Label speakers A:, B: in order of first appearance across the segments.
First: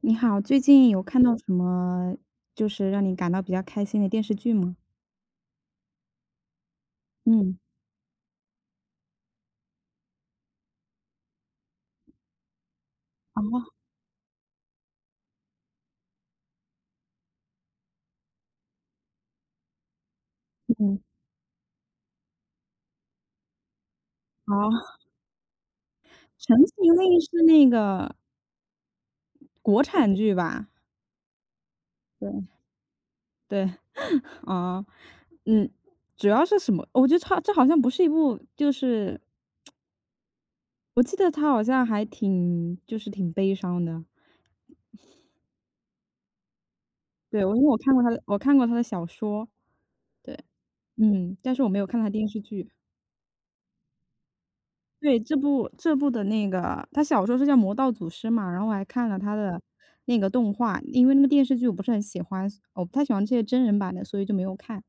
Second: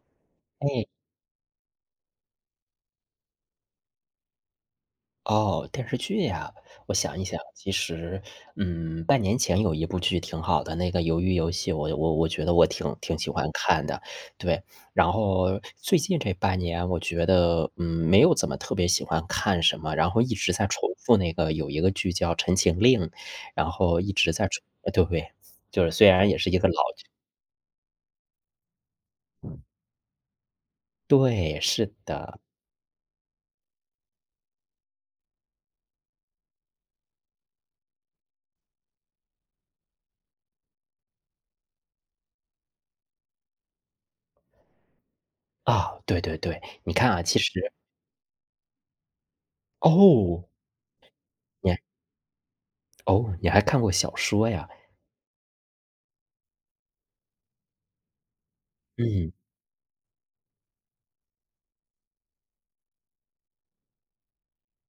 A: 你好，最
B: 哎，
A: 近有看到什么让你感到比较开心的电视剧吗？
B: 哦，电视剧呀，我想一想，
A: 嗯。
B: 其实，半年前有一部剧挺好的，那个《鱿鱼游戏》，我觉得我挺喜欢
A: 哦。
B: 看的，对。然后最近这半年，我觉得，没有怎么特别喜欢看什么，然后一直在重
A: 嗯。
B: 复那个有一个剧叫《陈情令》，然后一直在重，呃
A: 哦，
B: 对，就是虽然也是
A: 《陈
B: 一个老
A: 情
B: 剧，
A: 令》是那个国产剧吧？
B: 对，是
A: 对
B: 的。
A: 对。哦。嗯。主要是什么？我觉得它这好像不是一部，我记得它好像还挺就是挺悲伤的。
B: 啊，对对对，你看啊，其
A: 对，
B: 实，
A: 我看过他的小说。对。
B: 哦，
A: 嗯，但是我
B: 你
A: 没
B: 还
A: 有看他电视剧。
B: 哦，你还看过小说呀？
A: 对，这部的那个，他小说是叫《魔道祖师》嘛，然后我还看了
B: 嗯，
A: 他的那个动画，因为那个电视剧我不是很喜欢，我不太喜欢这些真人版的，所以就没有看。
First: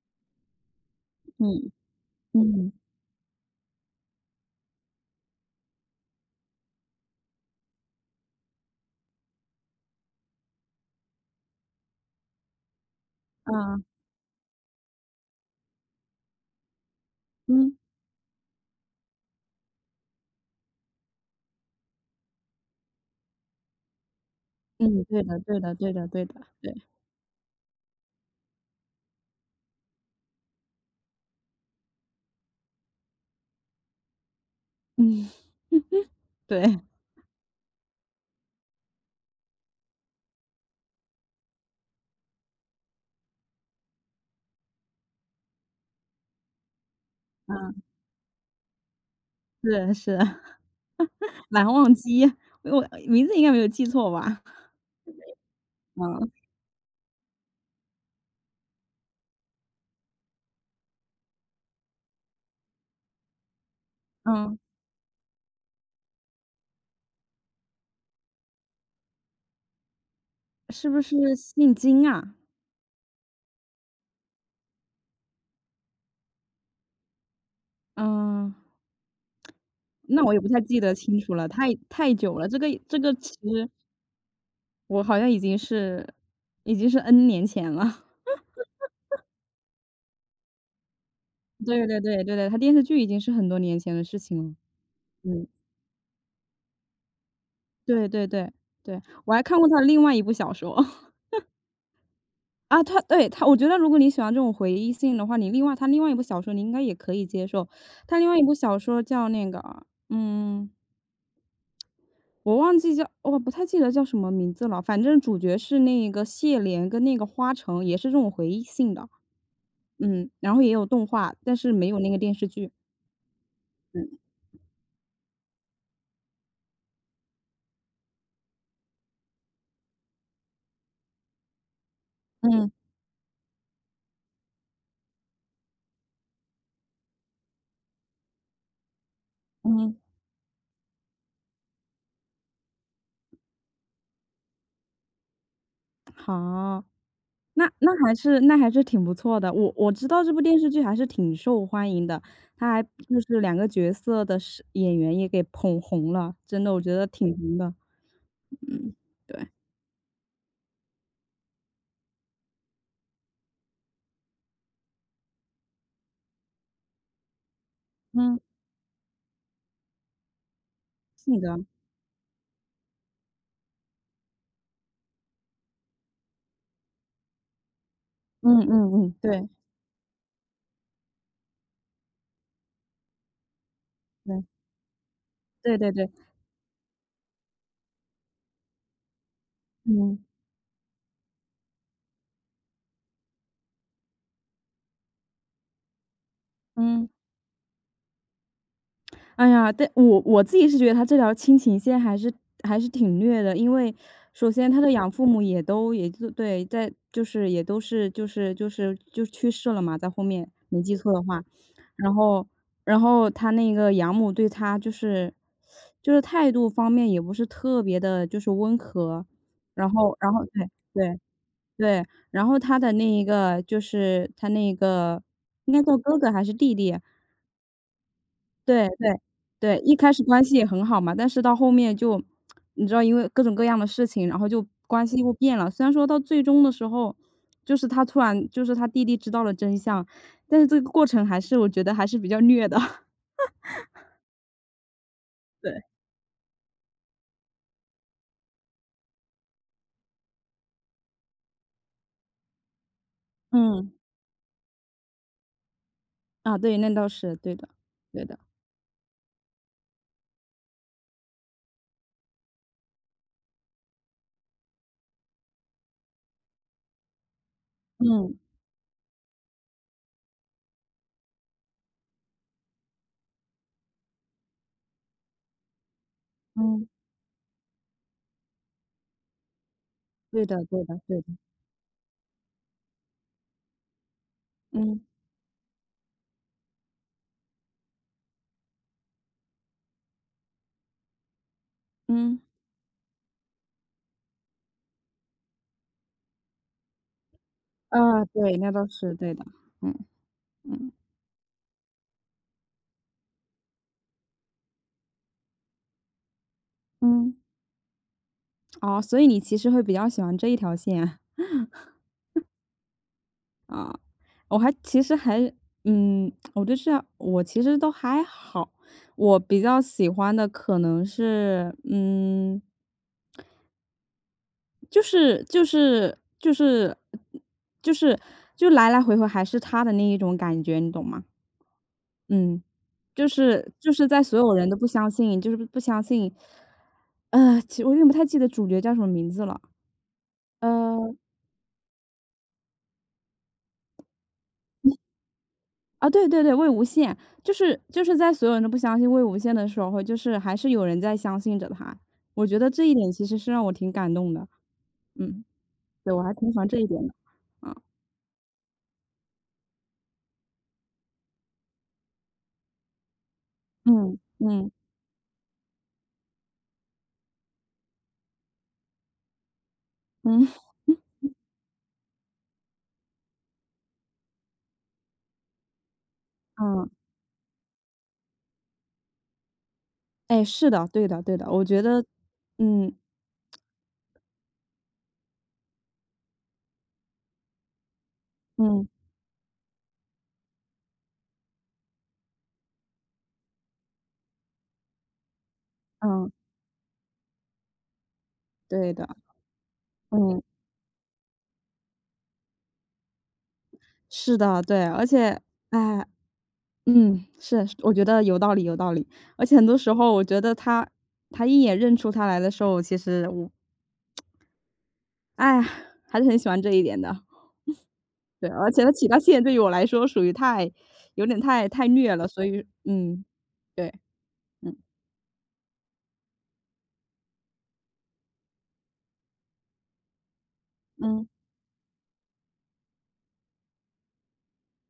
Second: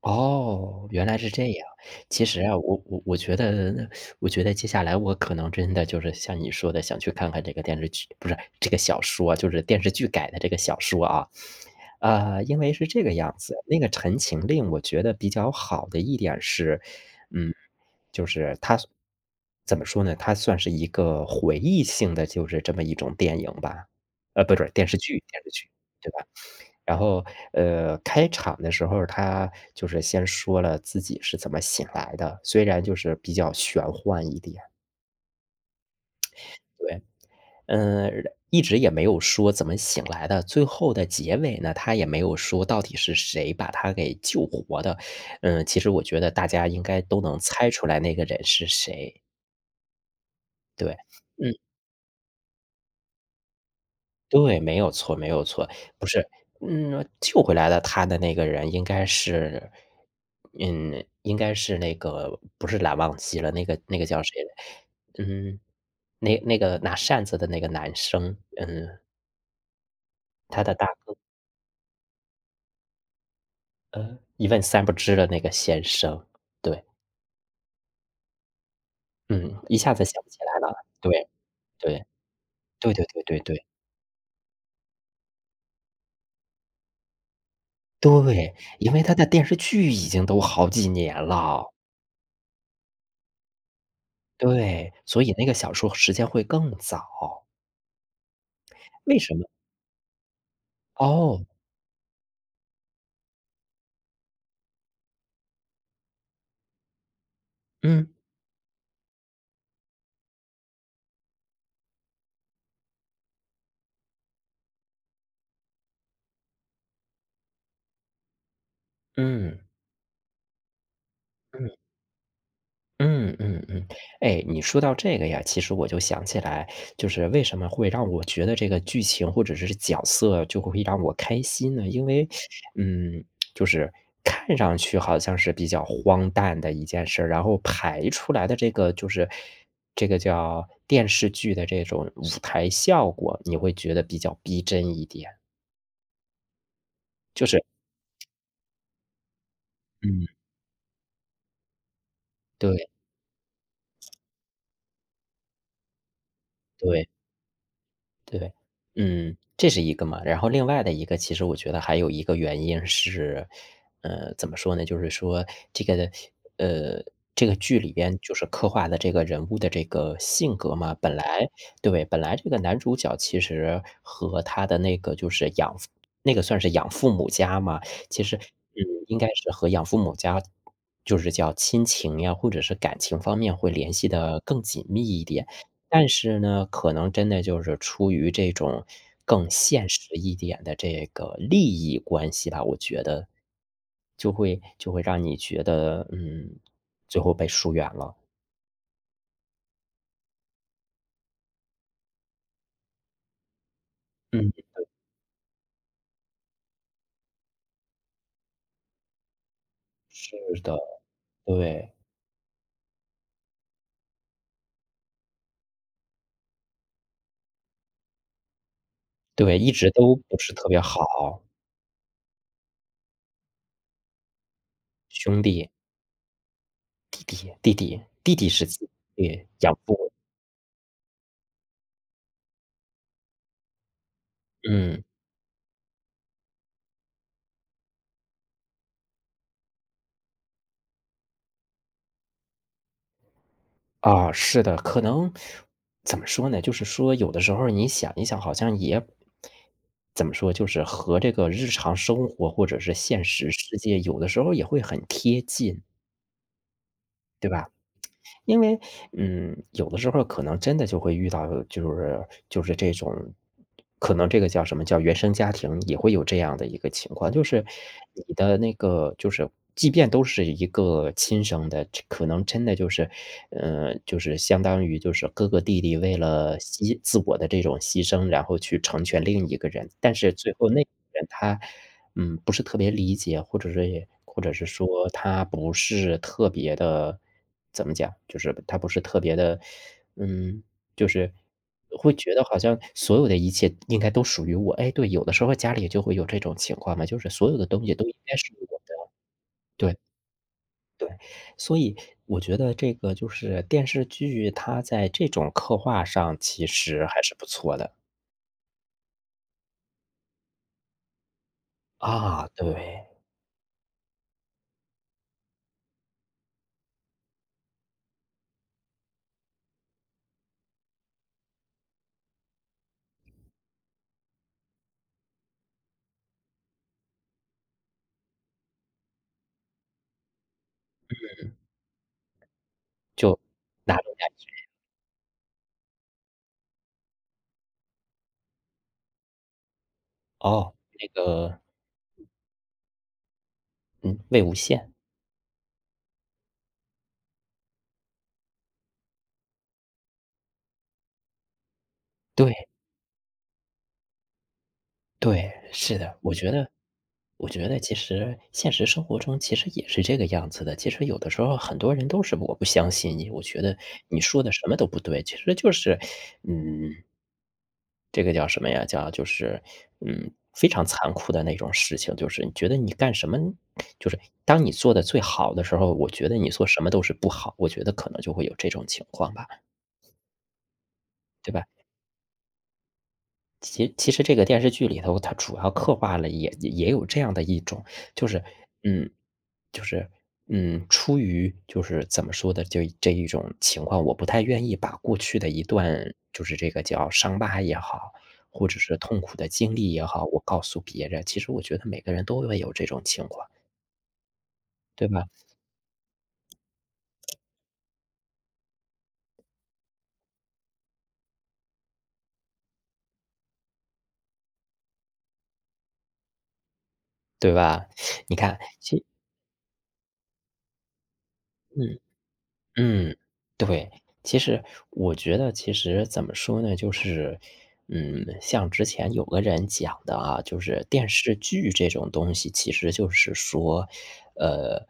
B: 哦，原来是这样。
A: 嗯
B: 其实啊，
A: 嗯
B: 我觉得接下来我可能真的就是像你说的，想去看看这个电视剧，不是，这个小说啊就是电视剧改的这个小说啊。因为是这个样子，那个
A: 啊
B: 《陈情令》我觉得比较好的一点是，嗯，
A: 嗯
B: 就是它怎么说呢？它算是一个回忆性的，就是这么一种电影吧，不是，
A: 嗯，对的
B: 电视
A: 对
B: 剧，
A: 的对的
B: 对
A: 对
B: 吧？
A: 的。对。
B: 然后，开场的时候，他就是先说了自己是怎么醒来的，虽然就是比较玄幻一点，
A: 嗯。对。
B: 对。嗯，一直也没有说怎么醒来的，最后的结尾呢，他也没有说到底是谁把他给救活的。嗯，其实我觉得大家应该都能猜
A: 嗯。
B: 出来那个人是谁，
A: 是是。
B: 对。嗯。
A: 蓝忘机，我名字应该没有记错吧？
B: 对，没有错没有错。不是，
A: 嗯
B: 嗯，救回来的他的那个人应该是那个不是蓝忘机了，那个叫谁来
A: 嗯。
B: 嗯，那个拿扇子的那个男生，嗯，他的大
A: 是不
B: 哥，
A: 是姓金啊？
B: 一问三不知的那个先生，对，
A: 嗯。
B: 嗯，一下子想
A: 那
B: 不
A: 我
B: 起
A: 也不太
B: 来了。
A: 记得
B: 对，
A: 清楚了，太
B: 对，
A: 太久了，这个
B: 对
A: 这
B: 对
A: 个
B: 对
A: 其
B: 对对，
A: 实我好像已经是已经是 N 年前了。
B: 对，因为他的电视剧已经都好几年 了，
A: 对对对对对，他电视剧已经是很多年前的事情了。
B: 对，所以那
A: 嗯，
B: 个小说时间会更早。
A: 对对对。对，
B: 为
A: 我
B: 什
A: 还
B: 么？
A: 看过他另外一部小说。
B: 哦，
A: 啊，他对，他，我觉得如果你喜欢这种回忆性的话，你另外他另外一部小说你应该也可以接受。
B: 嗯，
A: 他另外一部小说叫那个，我忘记叫我不太记得叫什么名字了，反正主角是那个谢怜跟那个花城，也是这种回忆性的。
B: 嗯，
A: 嗯，然后也有动画，但
B: 嗯，
A: 是没有那个电视剧。
B: 嗯，嗯，嗯。哎，你说到这个呀，其实我就想起来，就是为什么会让我觉得这个剧情或者是角色就会让我开心呢？因为，
A: 嗯。
B: 嗯，就是看上去好像是比较荒诞的一件事儿然后排出来的这个就是
A: 嗯。
B: 这个叫电视剧的这种舞台效果，你会觉得比较逼真一点，
A: 好。
B: 就是
A: 那还是挺不错的。我知道
B: 嗯，
A: 这部电视剧还是挺受欢迎的，他还
B: 对，
A: 就是两个角色的是演员也给捧红了，真的我觉得
B: 对。
A: 挺红的。
B: 对，
A: 嗯。
B: 嗯，
A: 对。
B: 这是一个嘛。然后另外的一个，其实我觉得还有一个原因是，怎么说呢？就是说这个，呃，这个剧里边就
A: 嗯。
B: 是刻画的这个人物的这个性格嘛。
A: 性格。
B: 对，本来这个男主角其实和他的那个就是养父那个算是养父母家嘛，其实，
A: 嗯嗯嗯，
B: 应该
A: 对
B: 是和养父母家就是叫亲情呀，或者是感情方面会联系的
A: 对
B: 更紧密一点。
A: 对对
B: 但
A: 对。
B: 是呢，可能真的就是出于这种更现实
A: 嗯
B: 一点的这个利益关系吧，我觉得就会让你觉得，
A: 嗯。
B: 最后被疏远了。
A: 哎呀，但我自己是觉得他这条亲情线还是还是挺虐的，因为首
B: 嗯，
A: 先他的养父母也就对，在就是也都是就是就是就去世了嘛，在后
B: 是
A: 面
B: 的，
A: 没记错的话，
B: 对，
A: 然后然后他那个养母对他态度方面也不是特别的，就是温和，
B: 对，一
A: 然
B: 直
A: 后
B: 都
A: 然
B: 不
A: 后
B: 是
A: 对
B: 特别
A: 对
B: 好，
A: 对。然后他的那一个就是他那个
B: 兄弟、
A: 应该叫哥哥还是弟弟，
B: 弟弟、弟弟、弟弟是期，
A: 对对，
B: 对，养
A: 对，一开
B: 父，
A: 始关系也很好嘛，但是到后面就你知道，因为各种各样的事情，然后就
B: 嗯。
A: 关系又变了。虽然说到最终的时候，就是他突然就是他弟弟知道了真相，但是这个过程还是我觉得还是比较虐的。
B: 啊，是的，可能
A: 对。
B: 怎么说呢？就是说，有的时候你想一想，好像也怎么说，就是和这个日常生活或者是现实世
A: 嗯。
B: 界，有的时候也会很贴近，
A: 啊，对，那倒是
B: 对
A: 对的。
B: 吧？
A: 对的。
B: 因为，有的时候可能真的就会遇到，就是这种，可能这个叫什么叫原生家庭，也会有这样的一个情况，就是你
A: 嗯
B: 的那个就是即便都是一个亲生的，这可能真的就是，就是相当于就是哥哥弟弟为了
A: 嗯。
B: 牺自我的这种牺牲，然后去成全另一个人，但是
A: 对
B: 最
A: 的
B: 后
A: 对
B: 那个
A: 的对的。
B: 人他，不是特别理解，或者是
A: 嗯
B: 说他不是特别的怎么讲，就是他不是特别的，嗯，就是会觉
A: 嗯。
B: 得好像所有的一切应该都属于我。哎，对，有的时候家里就会有这种情况嘛，就是所有的东西都应
A: 啊，
B: 该是
A: 对，
B: 我
A: 那倒
B: 的。
A: 是对的。嗯
B: 对，
A: 嗯
B: 对。所以我觉得这个就是电视剧，它在这种刻画上其实还
A: 嗯。
B: 是不错的。
A: 哦，所以你其实会比较喜欢这一条线啊。
B: 啊，对，
A: 啊，我还其实还嗯，我对这样我其实都还好。我比较喜欢的可能是，就是就是就是就是就来来回回还是他的那一种感觉，你懂吗？嗯，就
B: 就
A: 是
B: 哪吒
A: 在所有人都不相信，不相信。其实我有点不太记得主角叫什么名字了。
B: 哦，那
A: 呃。
B: 个，嗯，魏无羡，
A: 啊，对对对，魏无羡。就是在所有人都不相信魏无羡的时候，就是还是有人在相信着他。我
B: 对。
A: 觉得这一点其实是让我挺感动的。嗯。
B: 对，是
A: 对，
B: 的，
A: 我还
B: 我
A: 挺
B: 觉
A: 喜欢
B: 得
A: 这一点的。
B: 我觉
A: 啊。
B: 得其实现实生活中其实也是这个样子的。其实有的时候很多人都是我不相信你，我觉得
A: 嗯
B: 你说的什
A: 嗯
B: 么都不对，其实就是，嗯，这个叫什么呀？叫就是，
A: 嗯
B: 非常残酷的那种事情，就是你觉得你干什么就是当你做的最好的时候，我觉得你做什
A: 嗯。
B: 么都是不好，我觉得可能就会有这种情况吧，
A: 哎，是的，对的对的，
B: 对
A: 我
B: 吧？
A: 觉得。嗯
B: 其实这个电视剧里头，它主要刻画了也有这样的一种，就是
A: 嗯
B: 嗯，就是出于就是怎么说的，就这一种情况，我不太愿意把过去的一段，
A: 嗯。
B: 就是这个叫伤疤也好，或者
A: 对
B: 是
A: 的。
B: 痛苦的经历也好，我
A: 嗯。
B: 告诉别人。其实我觉得每个人都会有这种情况，
A: 是的。对，而
B: 对吧？
A: 且，哎，嗯，是，我觉得有道理有道理。而且很多时候我觉得他一眼认出他来的时候，其实我，哎呀，还是很喜欢这一点的。
B: 对吧？你
A: 对，
B: 看，
A: 而且他起到线对于我来说属于太有点太
B: 嗯。
A: 虐了，所以
B: 嗯，对。
A: 对。
B: 其实
A: 嗯。
B: 我觉得其实怎么说呢，就是，像之前有个人讲的啊，就是电
A: 嗯。
B: 视剧这种东西，其实就是说，呃，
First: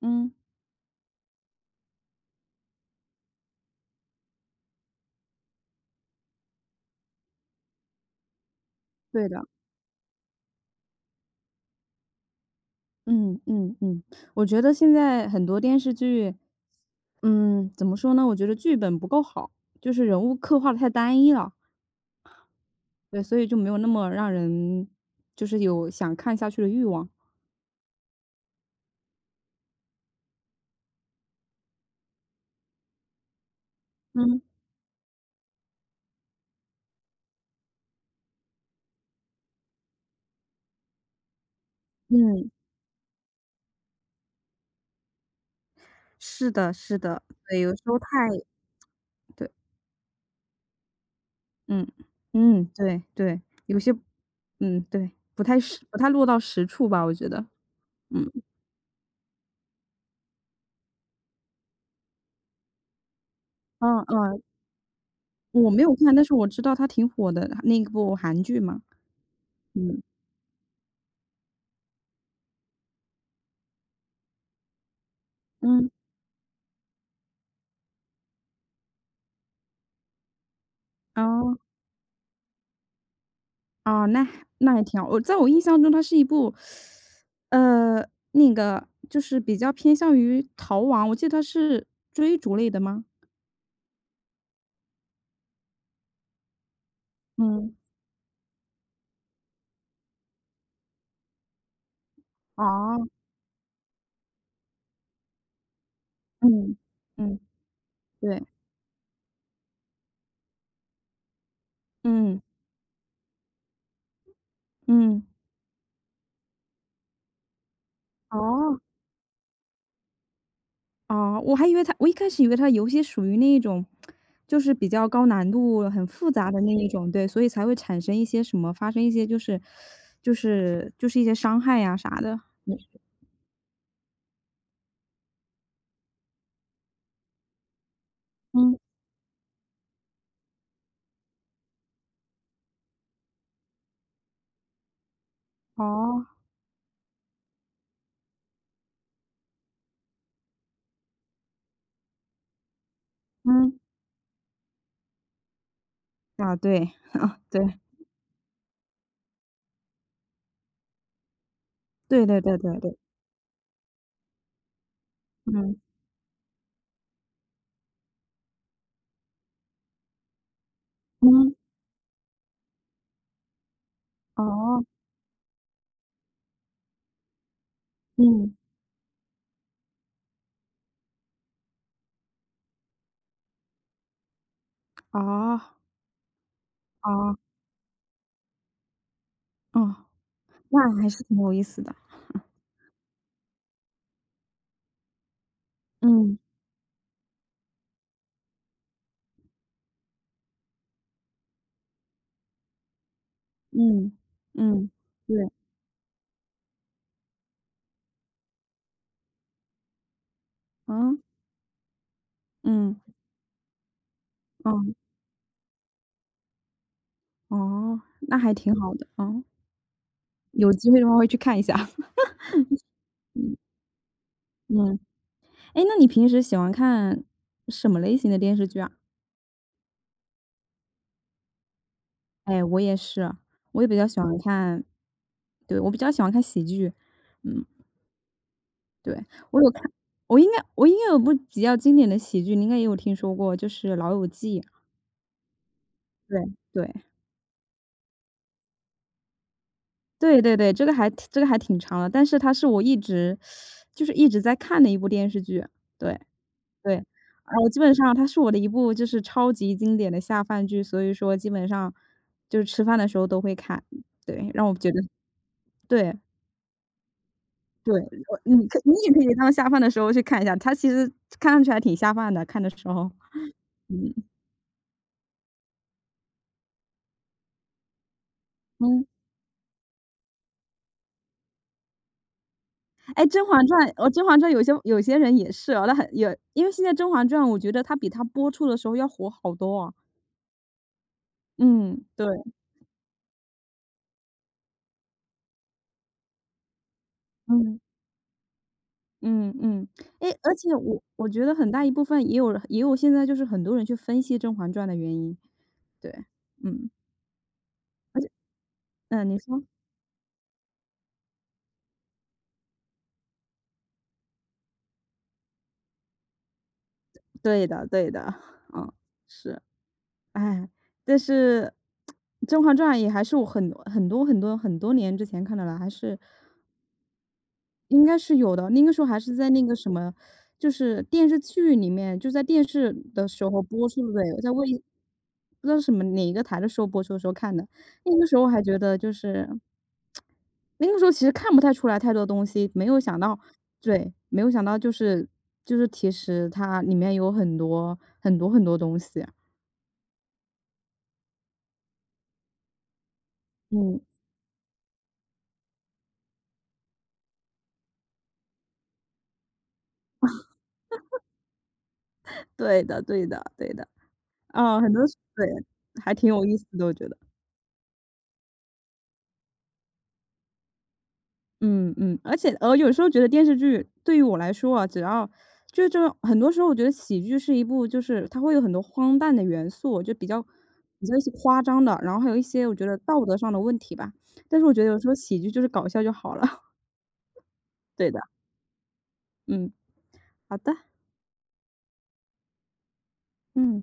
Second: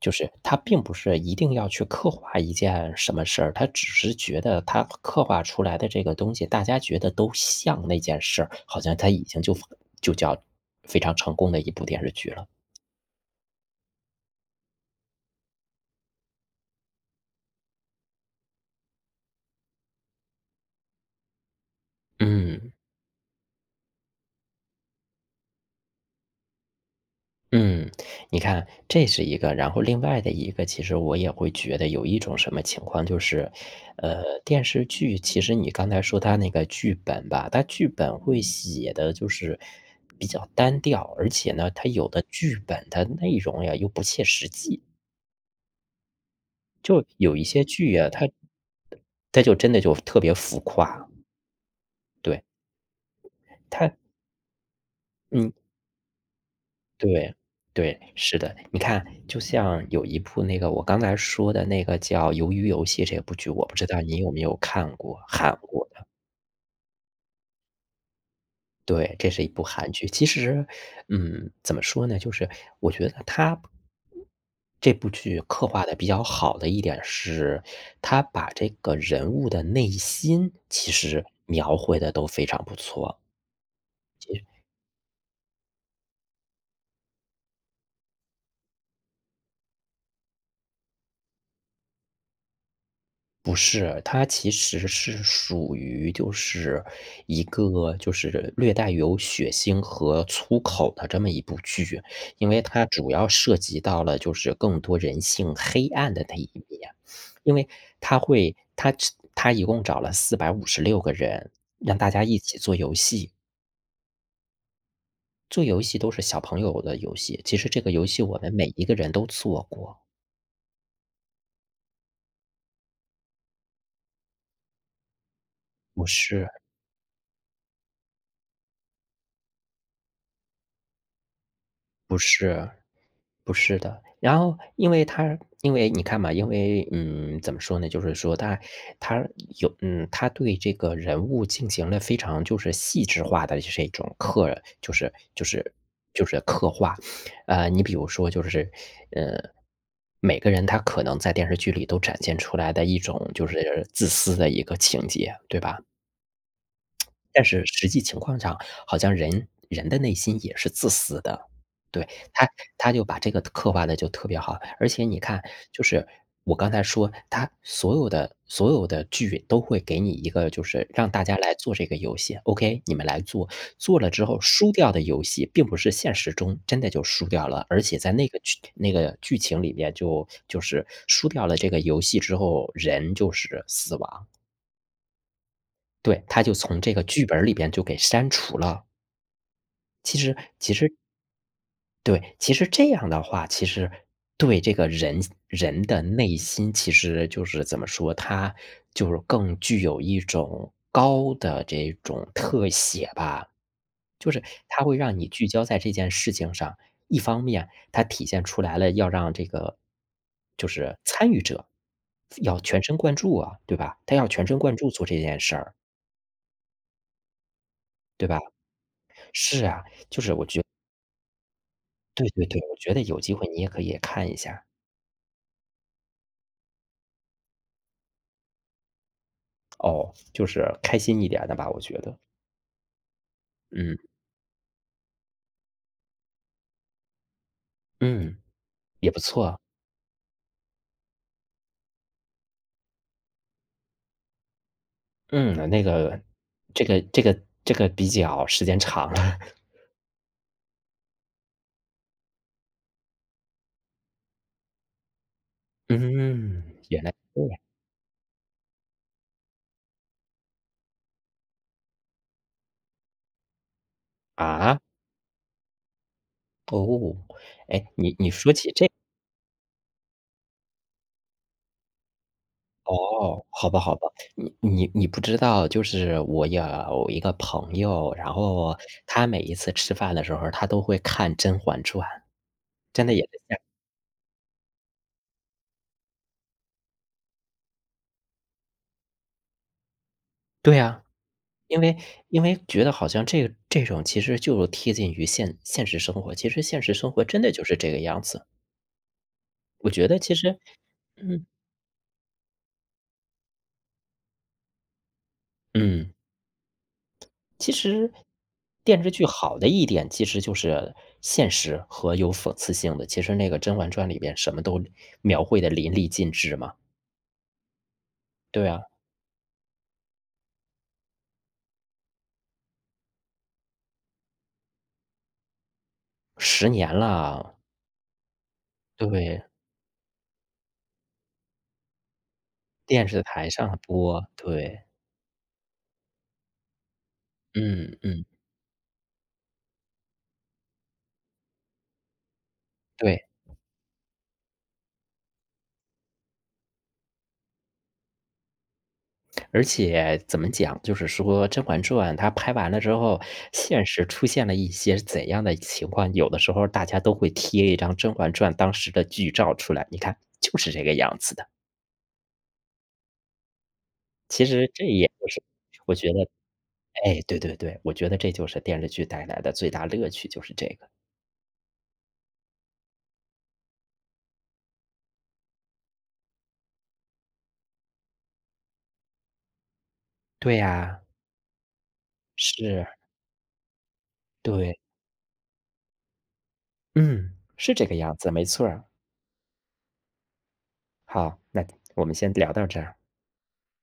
B: 就是
A: 嗯。
B: 它并不是一定要去刻画一件什么事儿，它只是觉得它刻画出来的这个东西，大家觉得都像那件事儿，好像它已
A: 对
B: 经
A: 的。
B: 就叫非常成功的一部电视剧了。
A: 嗯嗯嗯。我觉得现在很多电视剧，嗯，怎么说呢，我觉得剧本不够好，就是人物刻画的太单一了。
B: 嗯。
A: 对，所以就没有那么让人就是有想看下去的欲望。
B: 嗯，你看，这是一个，然后另外的一个，其实我也会觉得有一种什么情况，就是，
A: 嗯。
B: 电视剧其实你刚才说它那个剧本吧，它剧本会写的就是比较单调，而且呢，它有的
A: 嗯，
B: 剧本它内容呀又不切实际，
A: 是的是
B: 就
A: 的。
B: 有一
A: 对，
B: 些
A: 有时
B: 剧
A: 候太
B: 呀，它
A: 对。
B: 就真的就特别浮夸，
A: 嗯。
B: 对，
A: 嗯，对对，有
B: 它
A: 些嗯，对，
B: 嗯，
A: 不太落到实处吧，我觉
B: 对，
A: 得。
B: 对，
A: 嗯。
B: 是的。你看，就像有一部那个我刚才说的那个叫《鱿鱼游戏》这部剧，我不知道
A: 嗯
B: 你有没
A: 嗯，
B: 有看过，韩
A: 我没
B: 国
A: 有
B: 的。
A: 看，但是我知道它挺火的，那部韩剧嘛。
B: 对，这是一部韩
A: 嗯。
B: 剧。其实，嗯，怎么说呢，就是我觉得他这部剧刻画
A: 嗯。
B: 的比较好的一点是，他把这个人物的内心其实
A: 哦。
B: 描绘的都非常不错。
A: 哦，那还挺好。我在我印象中它是一部，呃，那个就是比较偏向于逃亡，我记得它是追逐类的吗？
B: 不是，它其实是属于就是一
A: 嗯。
B: 个就是略带有血腥和粗口的这么一部剧，因为它
A: 哦。
B: 主要涉及到了就是更多人性黑暗的那一
A: 嗯。
B: 面。
A: 嗯。
B: 因为它
A: 对。
B: 会它它一共找了456个人，让大家一
A: 嗯。
B: 起做游戏，
A: 嗯。
B: 做游戏都是小朋友的游戏，其实这个游戏我们每
A: 哦。
B: 一个人都做过。
A: 哦，我一开始以为他的游戏属于那一种，就是比较高难度、很
B: 不
A: 复
B: 是，
A: 杂的那一种，对，所以才会产生一些什么，发生一些一些伤害呀啥
B: 不
A: 的。
B: 是。
A: 嗯
B: 不是的，然后因为他，因为你看嘛，因为，怎么说呢，就是说他，
A: 嗯。
B: 他有嗯，他对这个人物进行了非常就是细致化的这种刻就是就是
A: 哦。
B: 就是刻画。你比如说就是，呃，每个人他可能在电视剧里都展现出来的一种就
A: 嗯。
B: 是自私的一个情节，对吧？
A: 啊，对，啊，
B: 但是
A: 对，
B: 实际情况上，好像人人的内心也是自私的。对，
A: 对对
B: 他
A: 对对
B: 他
A: 对。
B: 就把这个刻画的就特别好。而且你看，
A: 嗯
B: 就是我刚才说，他所有的剧都会给你一个就是让大家
A: 嗯。
B: 来做这个游戏，OK，你们来做。做了之后输
A: 哦。
B: 掉的游戏并不是现实中真的就输掉了，而且在
A: 嗯。
B: 那个剧情里面就是输掉了这个游戏之后，人就是死亡。
A: 哦
B: 对，他就从这个剧
A: 哦
B: 本儿里边就给删除了。
A: 哦，
B: 其实其
A: 那
B: 实
A: 还是挺有意思的。
B: 对，其实这样的话，其实对这个人的内
A: 嗯
B: 心，其实就是怎么说，它就是更具有一种高的这种特写吧。
A: 嗯
B: 就是它
A: 嗯。
B: 会让你聚
A: 对。
B: 焦在这件事情上，一方面它体现出来了要让这个就是
A: 嗯
B: 参与者要全
A: 嗯
B: 神贯注啊，对吧？他要全神
A: 嗯。
B: 贯
A: 哦
B: 注做这件事儿，
A: 哦，
B: 对
A: 那
B: 吧？
A: 还挺好的。嗯。
B: 是啊。
A: 有机会的话会去看一下。
B: 对对对，我觉得有机会你也可以看一下，
A: 嗯。哎，那你平时喜欢看什么类型的电视剧啊？
B: 哦，就是开心一点的吧，我觉得。
A: 哎，我也是。我也比
B: 嗯，
A: 较喜欢看对，我比较喜欢看喜剧。嗯。
B: 嗯，也不
A: 对，
B: 错。
A: 我有看我应该我应该有部比较经典的喜剧，你应该也有听说过，就是《老友记》。
B: 嗯，那个
A: 对。
B: 这
A: 对。
B: 个这个这个比较时间长了。
A: 对对对，这个还挺长的，但是它是我一直就是一直在看的一部电视剧。对。
B: 嗯，
A: 对。
B: 原来是这
A: 啊，我
B: 样。
A: 基本上它是我的一部就是超级经典的下饭剧，所以说基本上就是吃饭的时候都会看。对，让我
B: 啊？
A: 觉得对。
B: 哦，哎，
A: 对，
B: 你你
A: 我
B: 说
A: 你
B: 起
A: 可
B: 这
A: 你也可以当下饭的时候去看一下，它其实看上去还挺下饭的，看的时候，
B: 哦，好吧好吧，
A: 嗯。
B: 你不知道，就是我有一个朋友，然后
A: 嗯。
B: 他每一次吃饭的时候，他都会看《甄嬛传》，真的也
A: 哎，
B: 是
A: 《甄嬛传》哦，《甄嬛传》有些有些人也是啊，那很也因为现在《甄嬛传》，我觉得它比它播出的时候要火好多啊。
B: 对呀，因为
A: 嗯，对。
B: 因为觉得好像这个这种其实就是贴近于现实生活，其实现实生活真的就是
A: 嗯。
B: 这个样子。
A: 嗯嗯。
B: 我觉得其
A: 诶，而
B: 实
A: 且我觉
B: 嗯
A: 得很大一部分也有现在就是很多人去分析《甄嬛传》的原因。对。
B: 嗯，
A: 嗯。
B: 其实
A: 而且
B: 电视剧
A: 嗯，你
B: 好
A: 说，
B: 的一点其实就是现实和有讽刺性的，其实那个《甄嬛传》里边什么都描绘的淋漓尽致嘛。
A: 对的对的。
B: 对啊，
A: 嗯。是。哎。但是《甄嬛传》也还是我很多很多很多很多年之前看的了，还是
B: 10年了，
A: 应该是有的。那个时候还是
B: 对，
A: 在那个什么，就是电视剧里面，就在电视
B: 电视
A: 的时
B: 台
A: 候
B: 上
A: 播出的，
B: 播，
A: 对在卫
B: 对，
A: 不知道什么哪一个台的时候播出的时候看的。
B: 嗯
A: 那
B: 嗯，
A: 个时候还觉得就是那个时候其实看不太出来太多东西，没有想
B: 对。
A: 到对，没有想到就是其实它里面有很多很多很多东西。
B: 而且怎么讲，就是说《甄嬛传》它拍完了之后，现
A: 嗯，
B: 实出现了一些怎样的情况，有的时候大家都会贴一张《甄嬛传》当时的剧照出来，你看就是这个样子的。
A: 对的对的对的。
B: 其实
A: 啊，
B: 这
A: 很多
B: 也 就是
A: 对，
B: 我觉
A: 还
B: 得
A: 挺有意思的，我觉得。
B: 哎，对对对，我觉得这就是电视剧带来的最大乐趣，就是这个。
A: 嗯嗯。而且有时候觉得电视剧对于我来说啊，只要这种很多时候我觉得喜剧是一部就是它会有很多荒诞的元素，就
B: 对呀，
A: 比较一些夸张的，然后还有一些我觉
B: 是，
A: 得道德上的问题吧，但是我
B: 对，
A: 觉得有时候喜剧就是搞笑就好了。
B: 嗯，是这个
A: 对
B: 样
A: 的。
B: 子，没错儿。
A: 嗯。好的。
B: 好，那我们先聊到这儿。
A: 嗯。